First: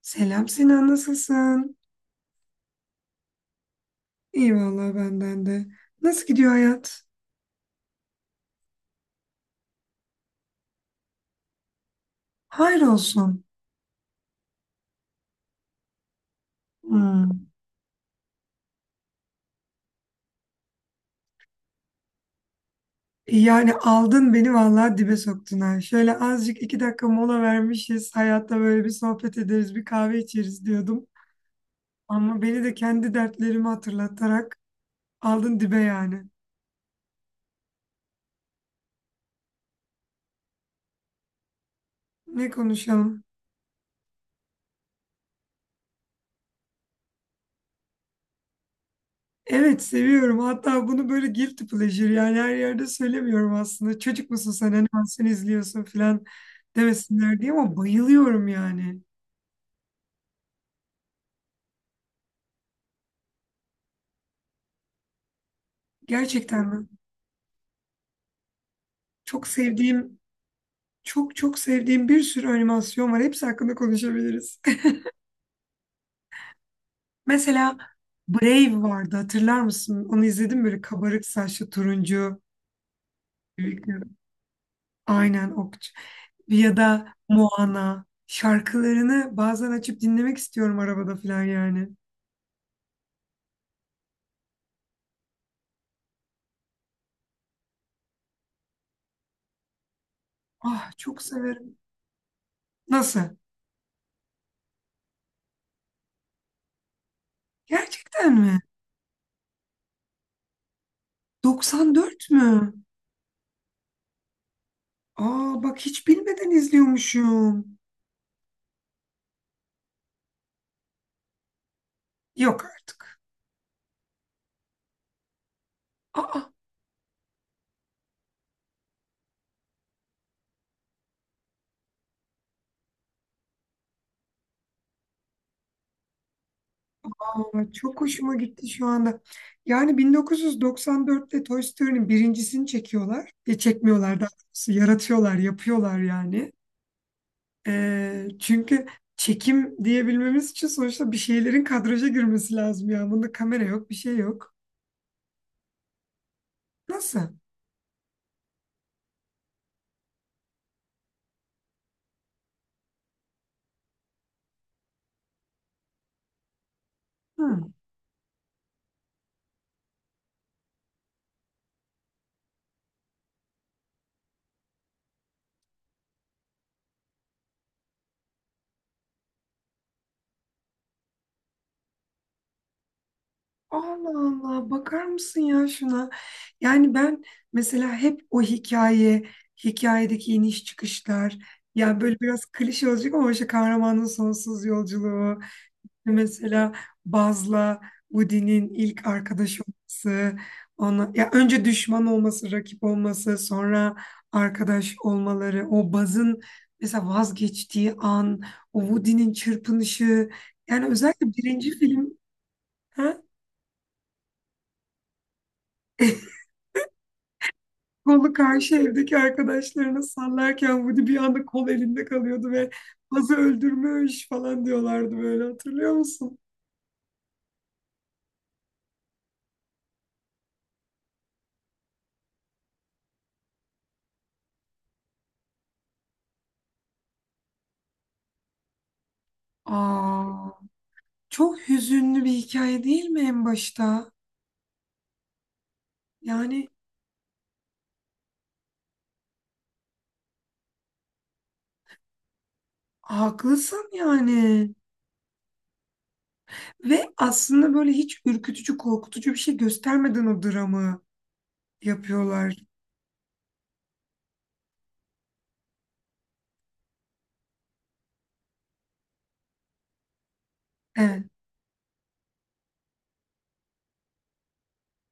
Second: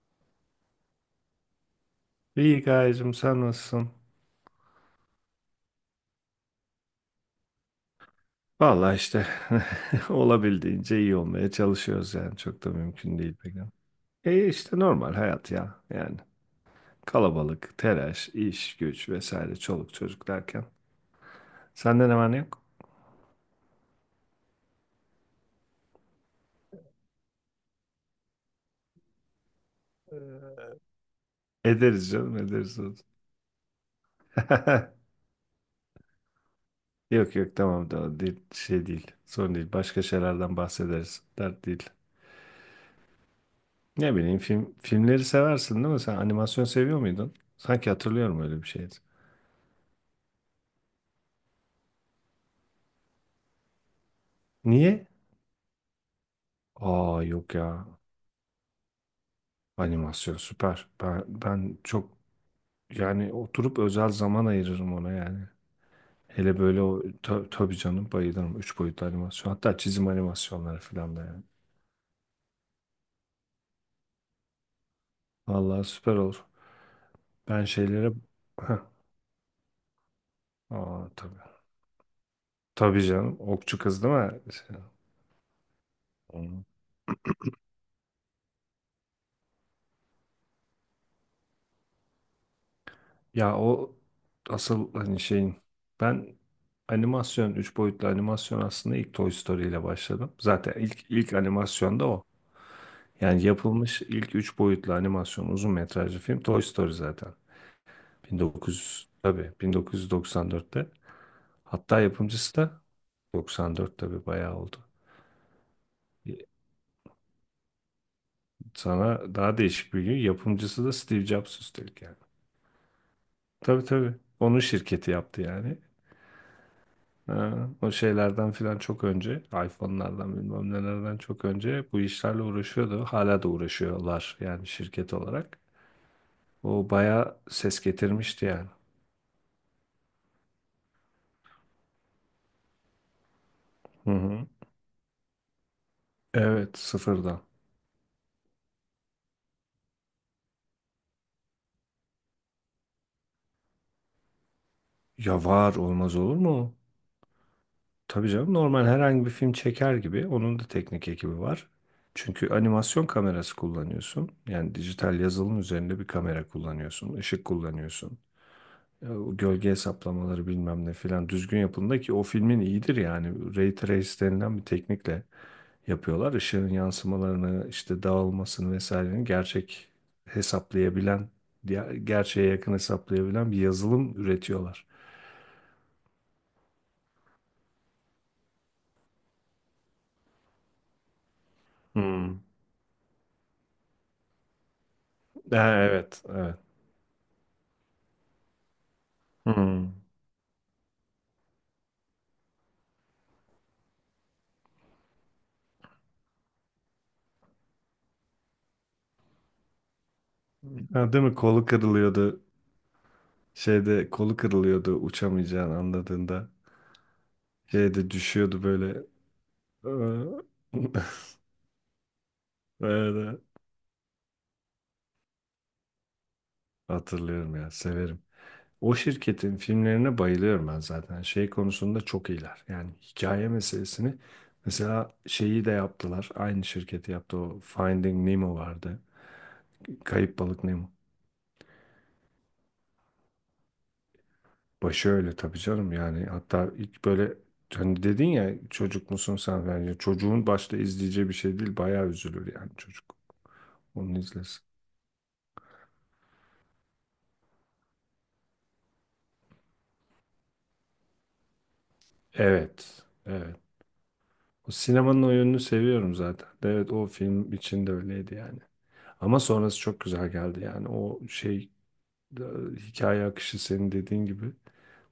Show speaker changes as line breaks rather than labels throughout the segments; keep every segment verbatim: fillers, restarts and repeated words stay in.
Selam Sinan, nasılsın?
İyi Gayecim, sen nasılsın?
İyi vallahi benden de. Nasıl gidiyor hayat?
Vallahi işte olabildiğince iyi olmaya çalışıyoruz yani çok da
Hayır
mümkün değil
olsun.
pek. Ama. E işte normal hayat ya yani
Hmm.
kalabalık, telaş, iş, güç vesaire çoluk çocuk derken. Senden hemen yok.
Yani aldın beni vallahi dibe soktun ha. Şöyle azıcık iki dakika mola vermişiz. Hayatta böyle bir sohbet ederiz, bir kahve içeriz diyordum.
Ederiz canım
Ama beni de
ederiz.
kendi dertlerimi hatırlatarak aldın dibe yani.
Yok yok tamam da değil, şey değil, sorun değil, başka şeylerden bahsederiz, dert değil.
Ne konuşalım?
Ne bileyim, film, filmleri seversin değil mi? Sen animasyon seviyor muydun? Sanki hatırlıyorum öyle bir şeydi.
Evet seviyorum. Hatta bunu böyle guilty pleasure yani her yerde söylemiyorum aslında. Çocuk musun sen?
Niye?
Animasyon izliyorsun falan
Aa
demesinler
yok
diye
ya.
ama bayılıyorum yani.
Animasyon süper. Ben, ben çok yani oturup özel zaman ayırırım ona yani. Hele
Gerçekten
böyle
mi?
o ta- tabii canım bayılırım. Üç boyutlu
Çok
animasyon. Hatta çizim
sevdiğim,
animasyonları falan da
çok
yani.
çok sevdiğim bir sürü animasyon var. Hepsi hakkında konuşabiliriz.
Vallahi süper olur. Ben
Mesela
şeylere... Heh.
Brave vardı. Hatırlar mısın? Onu izledim böyle
Aa,
kabarık
tabii.
saçlı turuncu.
Tabii canım. Okçu kız değil mi? Şey-
Aynen okçu.
Hı.
Ya da Moana. Şarkılarını bazen açıp dinlemek istiyorum arabada falan yani.
Ya o asıl hani şeyin... Ben animasyon, üç boyutlu animasyon aslında ilk Toy Story ile başladım. Zaten
Ah
ilk
çok
ilk
severim.
animasyon da o.
Nasıl?
Yani yapılmış ilk üç boyutlu animasyon uzun metrajlı film Toy Story zaten.
Gerçekten mi?
1900 tabii bin dokuz yüz doksan dörtte. Hatta
doksan dört
yapımcısı
mü?
da doksan dört tabii bayağı oldu.
Aa bak hiç bilmeden izliyormuşum.
Sana daha değişik bir gün, yapımcısı da Steve Jobs üstelik yani.
Yok artık.
Tabii tabii. Onun şirketi yaptı yani.
Aa
Ha, o şeylerden filan çok önce, iPhone'lardan bilmem nelerden çok önce bu işlerle uğraşıyordu. Hala da uğraşıyorlar yani şirket olarak. O bayağı
Ay,
ses
çok hoşuma
getirmişti
gitti
yani.
şu anda. Yani bin dokuz yüz doksan dörtte Toy Story'nin birincisini çekiyorlar. E,
Hı
çekmiyorlar daha
hı.
doğrusu. Yaratıyorlar, yapıyorlar yani.
Evet, sıfırdan.
E, çünkü çekim diyebilmemiz için sonuçta bir şeylerin kadraja girmesi lazım ya. Bunda kamera yok, bir şey yok.
Ya var, olmaz olur mu?
Nasıl?
Tabii canım, normal herhangi bir film çeker gibi onun da teknik ekibi var. Çünkü animasyon kamerası kullanıyorsun. Yani dijital yazılım üzerinde bir kamera kullanıyorsun, ışık
Hı.
kullanıyorsun. E, o gölge hesaplamaları bilmem ne filan düzgün yapılında ki o filmin iyidir yani. Ray Trace denilen bir teknikle yapıyorlar. Işığın yansımalarını, işte dağılmasını vesaireni gerçek hesaplayabilen, diğer- gerçeğe yakın hesaplayabilen bir
Allah
yazılım
Allah,
üretiyorlar.
bakar mısın ya şuna? Yani ben mesela hep o hikaye, hikayedeki iniş çıkışlar, ya böyle
Hmm.
biraz klişe olacak ama işte kahramanın sonsuz yolculuğu.
Ha, evet, evet.
Mesela Baz'la Woody'nin ilk arkadaş
Hmm.
olması, ona ya önce düşman olması, rakip olması, sonra arkadaş olmaları, o Baz'ın mesela vazgeçtiği an, o Woody'nin çırpınışı, yani
Ha, değil
özellikle
mi? Kolu
birinci film,
kırılıyordu.
ha?
Şeyde kolu kırılıyordu uçamayacağını anladığında. Şeyde
Kolu
düşüyordu
karşı
böyle.
evdeki arkadaşlarına sallarken Woody bir anda kol elinde kalıyordu ve Baz'ı
Böyle.
öldürmüş falan diyorlardı böyle, hatırlıyor musun?
Hatırlıyorum ya, severim. O şirketin filmlerine bayılıyorum ben zaten. Şey konusunda çok iyiler. Yani hikaye meselesini. Mesela şeyi de yaptılar. Aynı şirketi yaptı, o Finding Nemo vardı. Kayıp
Aa,
Balık Nemo.
çok hüzünlü bir hikaye değil mi en başta?
Başı öyle tabii canım yani,
Yani
hatta ilk böyle hani dedin ya çocuk musun sen, bence çocuğun başta izleyeceği bir şey değil, bayağı üzülür yani çocuk
haklısın
onu izlesin.
yani. Ve aslında böyle hiç ürkütücü, korkutucu bir şey göstermeden o dramı yapıyorlar.
Evet evet, o sinemanın o yönünü seviyorum zaten, evet o film için de öyleydi yani ama sonrası çok güzel geldi yani
Evet.
o şey e, hikaye akışı senin dediğin gibi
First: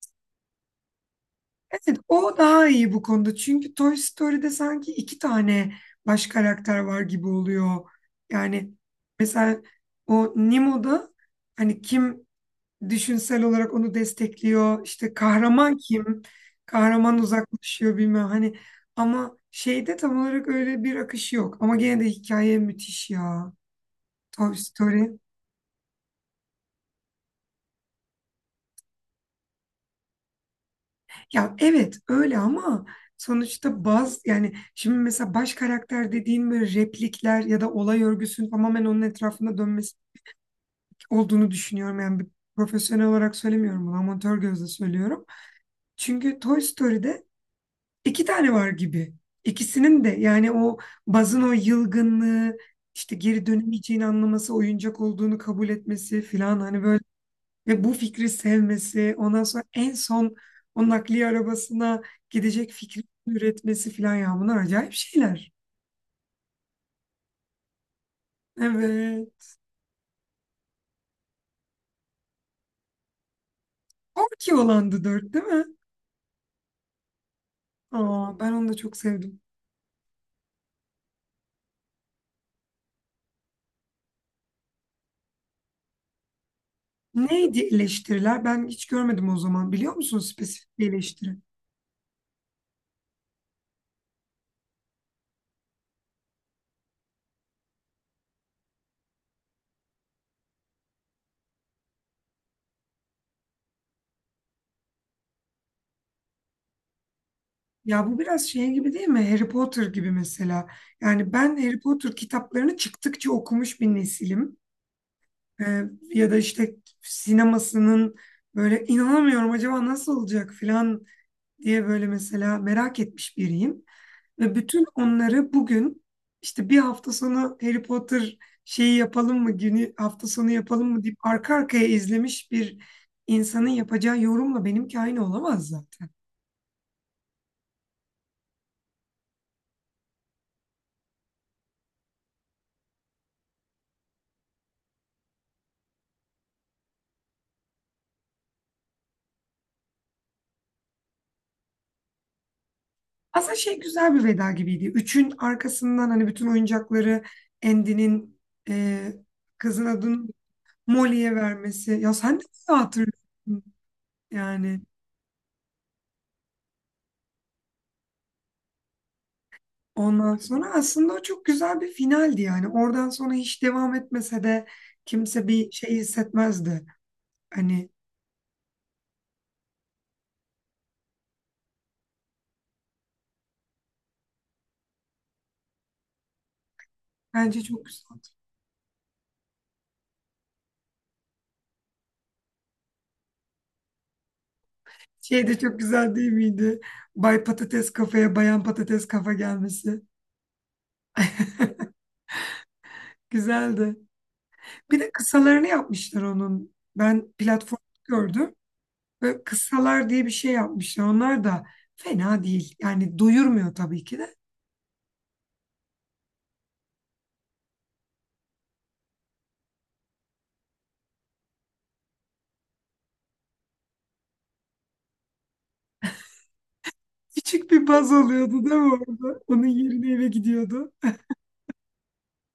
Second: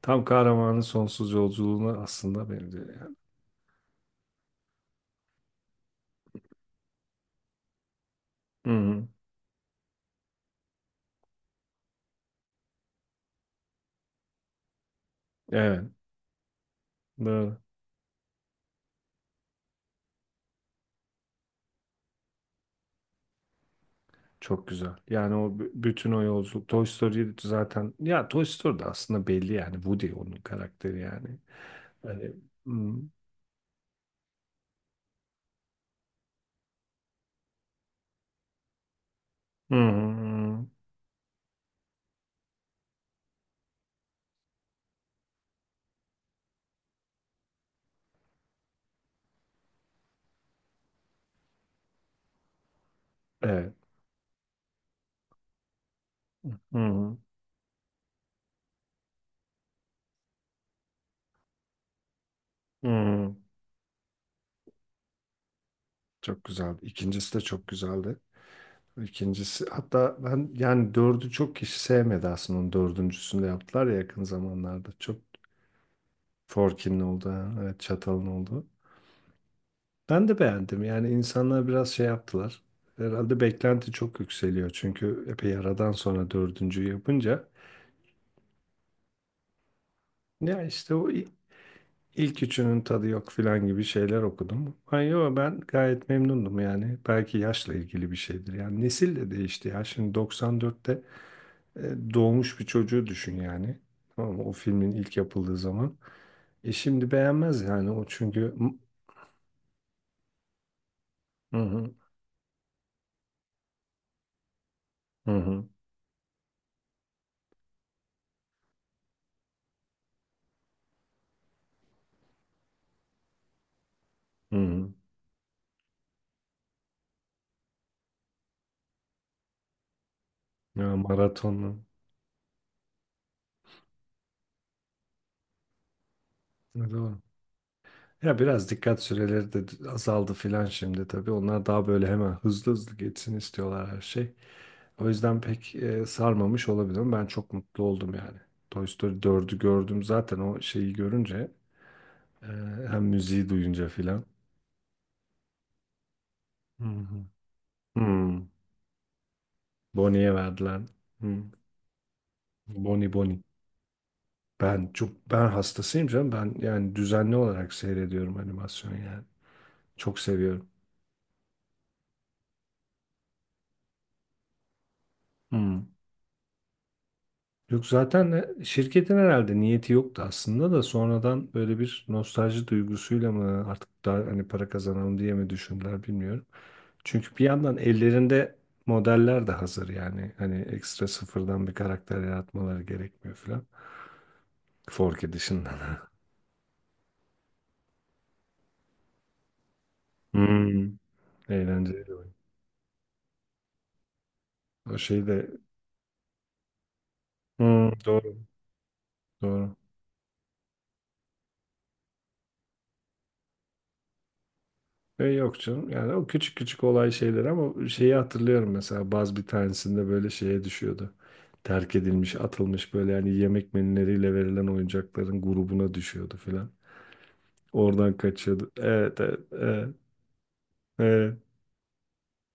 tam kahramanın sonsuz
Evet,
yolculuğuna
o
aslında
daha
benziyor
iyi bu
yani.
konuda. Çünkü Toy Story'de sanki iki tane baş karakter var gibi oluyor.
Hı
Yani
hı.
mesela o Nemo'da hani kim düşünsel olarak onu destekliyor. İşte kahraman
Evet,
kim? Kahraman
doğru.
uzaklaşıyor bilmem, hani, ama şeyde tam olarak öyle bir akış yok. Ama gene de hikaye müthiş ya. Toy
Çok güzel.
Story.
Yani o b- bütün o yolculuk. Toy Story zaten ya, Toy Story de aslında belli yani. Woody onun karakteri yani.
Ya evet
Hani
öyle ama
hmm.
sonuçta baz, yani şimdi mesela baş karakter dediğin böyle replikler ya da olay örgüsünün tamamen onun etrafında
Hı hı
dönmesi
hı.
olduğunu düşünüyorum. Yani bir profesyonel olarak söylemiyorum bunu, amatör gözle söylüyorum. Çünkü Toy Story'de İki tane var gibi. İkisinin de yani o Baz'ın o yılgınlığı, işte geri
Evet.
dönemeyeceğini anlaması, oyuncak olduğunu kabul etmesi filan
Hı
hani böyle
hı.
ve bu fikri sevmesi, ondan sonra en son o nakliye arabasına gidecek
Hı
fikri
hı.
üretmesi filan, ya bunlar acayip şeyler.
Çok güzeldi. İkincisi de çok güzeldi.
Evet.
İkincisi hatta ben yani dördü çok kişi sevmedi aslında. Onun dördüncüsünü de yaptılar ya yakın
Orki
zamanlarda.
olandı
Çok
dört değil mi?
Forkin'in oldu. Ha. Evet, Çatal'ın
Aa, ben
oldu.
onu da çok sevdim.
Ben de beğendim. Yani insanlar biraz şey yaptılar. Herhalde beklenti çok yükseliyor. Çünkü epey aradan sonra dördüncüyü yapınca.
Neydi eleştiriler? Ben hiç görmedim o zaman. Biliyor musun
Ya
spesifik bir
işte o i-
eleştiri?
ilk üçünün tadı yok filan gibi şeyler okudum. Ay yo, ben gayet memnundum yani. Belki yaşla ilgili bir şeydir. Yani nesil de değişti ya. Şimdi doksan dörtte e, doğmuş bir çocuğu düşün yani. Tamam mı? O filmin ilk yapıldığı zaman. E şimdi beğenmez yani o
Ya bu biraz
çünkü...
şey gibi değil mi? Harry Potter gibi mesela. Yani ben
Hı
Harry
hı
Potter kitaplarını çıktıkça okumuş bir nesilim.
hı hı.
Ee, ya da işte sinemasının böyle inanamıyorum acaba nasıl olacak falan diye böyle mesela merak etmiş biriyim. Ve
Hı
bütün
hı.
onları bugün işte bir hafta sonu Harry Potter şeyi yapalım mı günü, hafta sonu yapalım
Ya
mı deyip arka
maratonlu.
arkaya izlemiş bir insanın yapacağı yorumla benimki aynı olamaz zaten.
Evet, doğru. Ya biraz dikkat süreleri de azaldı filan şimdi tabii. Onlar daha böyle hemen hızlı hızlı geçsin istiyorlar her şey. O yüzden pek e, sarmamış olabilir ama ben çok mutlu oldum yani. Toy Story dördü gördüm zaten o şeyi görünce. e, Hem müziği
Aslında şey
duyunca
güzel bir
filan.
veda gibiydi. Üçün arkasından hani bütün
Hı
oyuncakları
hı.
Andy'nin,
Hmm,
e, kızın adını
Bonnie'ye verdiler.
Molly'ye
Hmm,
vermesi. Ya sen de mi
Bonnie Bonnie.
hatırlıyorsun yani.
Ben çok, ben hastasıyım canım. Ben yani düzenli olarak seyrediyorum animasyon yani. Çok
Ondan
seviyorum.
sonra aslında o çok güzel bir finaldi yani. Oradan sonra hiç devam etmese de kimse bir şey hissetmezdi.
Yok,
Hani
zaten de şirketin herhalde niyeti yoktu aslında da sonradan böyle bir nostalji duygusuyla mı, artık daha hani para kazanalım diye mi düşündüler bilmiyorum. Çünkü bir
bence
yandan
çok güzel.
ellerinde modeller de hazır yani hani ekstra sıfırdan bir karakter yaratmaları gerekmiyor falan. Forky
Şey de çok
dışında.
güzel değil miydi? Bay Patates kafaya Bayan Patates kafa gelmesi.
Hmm. Eğlenceli oyun.
Güzeldi.
O
Bir de
şey de
kısalarını yapmışlar onun. Ben platform
Hmm, doğru
gördüm. Böyle
doğru.
kıssalar diye bir şey yapmışlar. Onlar da fena değil. Yani doyurmuyor tabii ki de.
E, yok canım. Yani o küçük küçük olay şeyler ama şeyi hatırlıyorum mesela bazı bir tanesinde böyle şeye düşüyordu. Terk edilmiş, atılmış böyle yani yemek menüleriyle verilen oyuncakların grubuna düşüyordu filan.
Küçük bir baz
Oradan
oluyordu
kaçıyordu.
değil mi
Evet, evet,
orada? Onun
evet,
yerine eve gidiyordu.
evet.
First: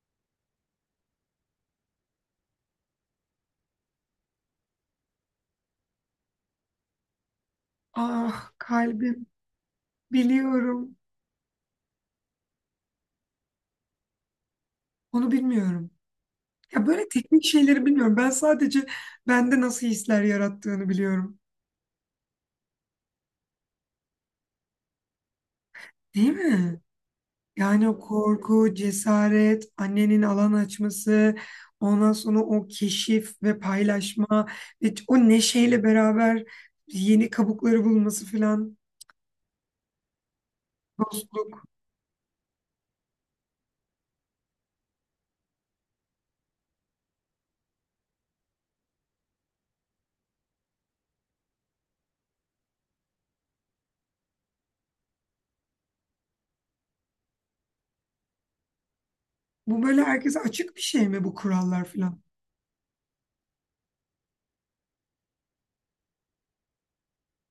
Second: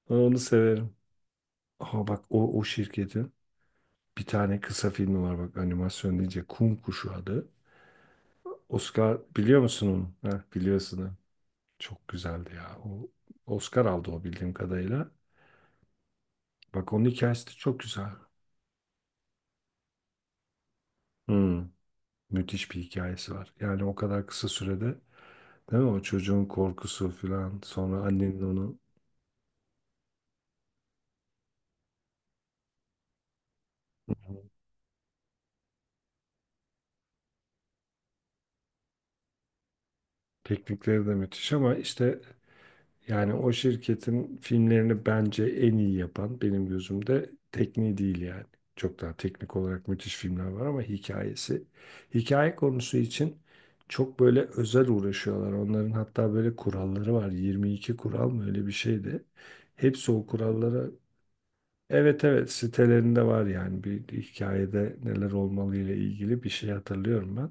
Ben onu severim. Aha bak o, o şirketin bir tane kısa filmi var bak, animasyon deyince Kum Kuşu adı.
Ah
Oscar
kalbim,
biliyor musun onu? Heh,
biliyorum.
biliyorsun. Ha. Çok güzeldi ya. O Oscar aldı o bildiğim kadarıyla.
Onu bilmiyorum. Ya
Bak, onun
böyle teknik
hikayesi de çok
şeyleri
güzel.
bilmiyorum. Ben sadece bende nasıl hisler yarattığını biliyorum.
Hmm, müthiş bir hikayesi var. Yani o kadar kısa sürede, değil mi? O
Değil
çocuğun
mi?
korkusu falan
Yani o
sonra annenin
korku,
onu
cesaret, annenin alan açması, ondan sonra o keşif ve paylaşma ve o neşeyle beraber yeni kabukları bulması falan.
teknikleri de
Dostluk.
müthiş ama işte yani o şirketin filmlerini bence en iyi yapan benim gözümde tekniği değil yani. Çok daha teknik olarak müthiş filmler var ama hikayesi. Hikaye konusu için çok böyle özel uğraşıyorlar. Onların hatta böyle kuralları var. yirmi iki kural mı öyle bir şeydi.
Bu böyle
Hepsi o
herkese açık bir
kurallara
şey mi bu kurallar falan?
Evet evet, sitelerinde var yani bir hikayede neler olmalı ile ilgili bir şey hatırlıyorum ben.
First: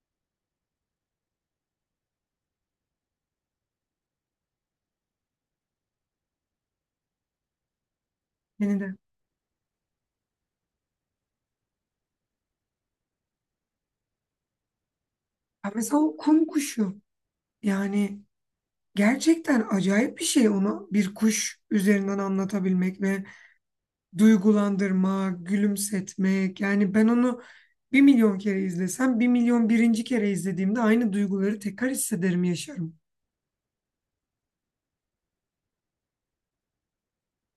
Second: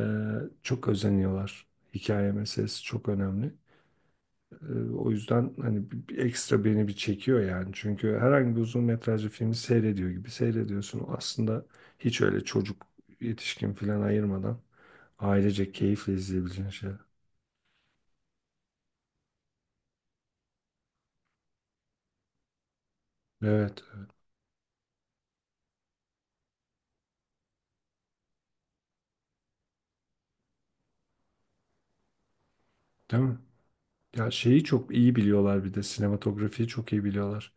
Ee, çok özeniyorlar. Hikaye meselesi çok önemli. Ee, o yüzden hani bir, bir ekstra beni bir çekiyor yani. Çünkü herhangi bir
Beni
uzun
de.
metrajlı filmi seyrediyor gibi seyrediyorsun. Aslında hiç öyle çocuk yetişkin falan ayırmadan
Ya
ailecek
mesela
keyifle
o kum
izleyebileceğin şeyler.
kuşu. Yani gerçekten acayip bir şey onu bir kuş üzerinden anlatabilmek ve
Evet, evet.
duygulandırma, gülümsetmek. Yani ben onu bir milyon kere izlesem, bir milyon birinci kere izlediğimde aynı duyguları tekrar hissederim, yaşarım.
Değil mi? Ya şeyi çok iyi biliyorlar, bir de sinematografiyi çok iyi biliyorlar.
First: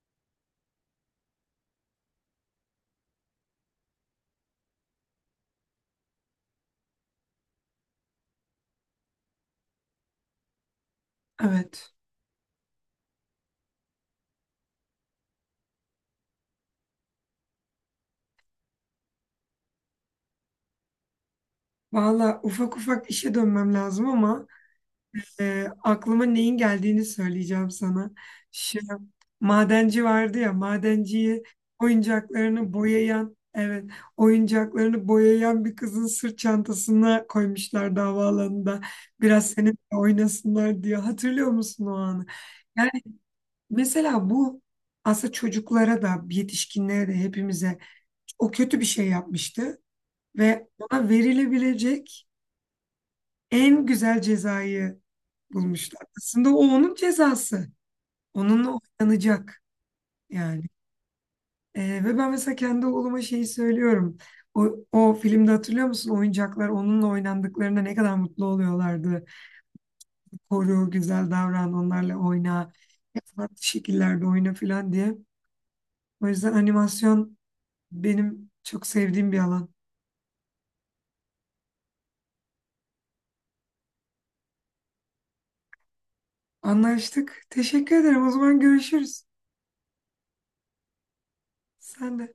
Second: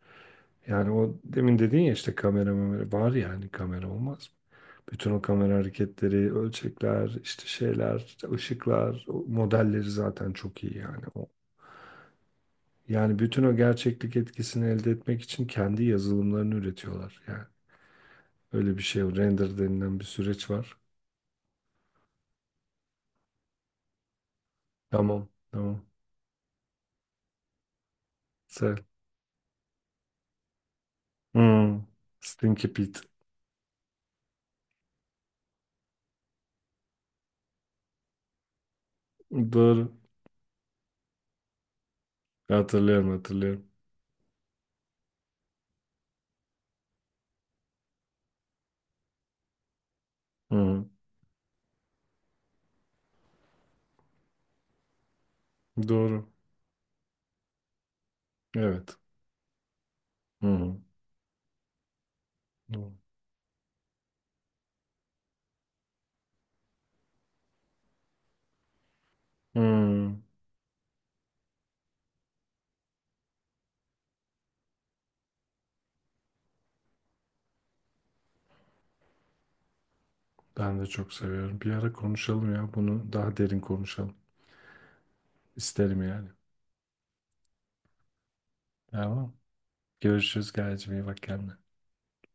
Yani o demin dediğin ya işte kamera mamera var yani kamera olmaz mı? Bütün o kamera hareketleri, ölçekler, işte şeyler, işte ışıklar, o modelleri zaten çok iyi yani. O,
Evet.
yani bütün o gerçeklik etkisini elde etmek için kendi yazılımlarını üretiyorlar yani. Öyle bir şey, o render denilen bir süreç var.
Valla ufak ufak işe dönmem lazım ama
Tamam,
e,
tamam.
aklıma neyin geldiğini söyleyeceğim sana.
Sel.
Şu madenci vardı ya, madenciyi
Hmm. Stinky
oyuncaklarını
Pete.
boyayan, evet, oyuncaklarını boyayan bir kızın sırt çantasına koymuşlar havaalanında. Biraz seninle
Doğru.
oynasınlar diye. Hatırlıyor musun o anı?
Hatırlıyorum, hatırlıyorum.
Mesela bu aslında çocuklara da, yetişkinlere de hepimize, o kötü bir şey yapmıştı
Hı
ve
hı.
ona verilebilecek en güzel cezayı bulmuşlar.
Doğru.
Aslında o onun cezası. Onunla
Evet.
oynanacak
Hı
yani.
hı.
Ee, ve ben mesela kendi
Doğru.
oğluma şeyi söylüyorum. O, o filmde hatırlıyor musun? Oyuncaklar onunla oynandıklarında ne kadar mutlu oluyorlardı.
Hı.
Koru, güzel davran, onlarla oyna. Farklı şekillerde oyna falan diye. O yüzden animasyon benim çok sevdiğim bir alan.
Ben de çok seviyorum. Bir ara konuşalım ya, bunu daha derin konuşalım. İsterim yani.
Anlaştık. Teşekkür ederim. O zaman görüşürüz.
Tamam. Görüşürüz Gayecim, iyi bak kendine.
Sen de.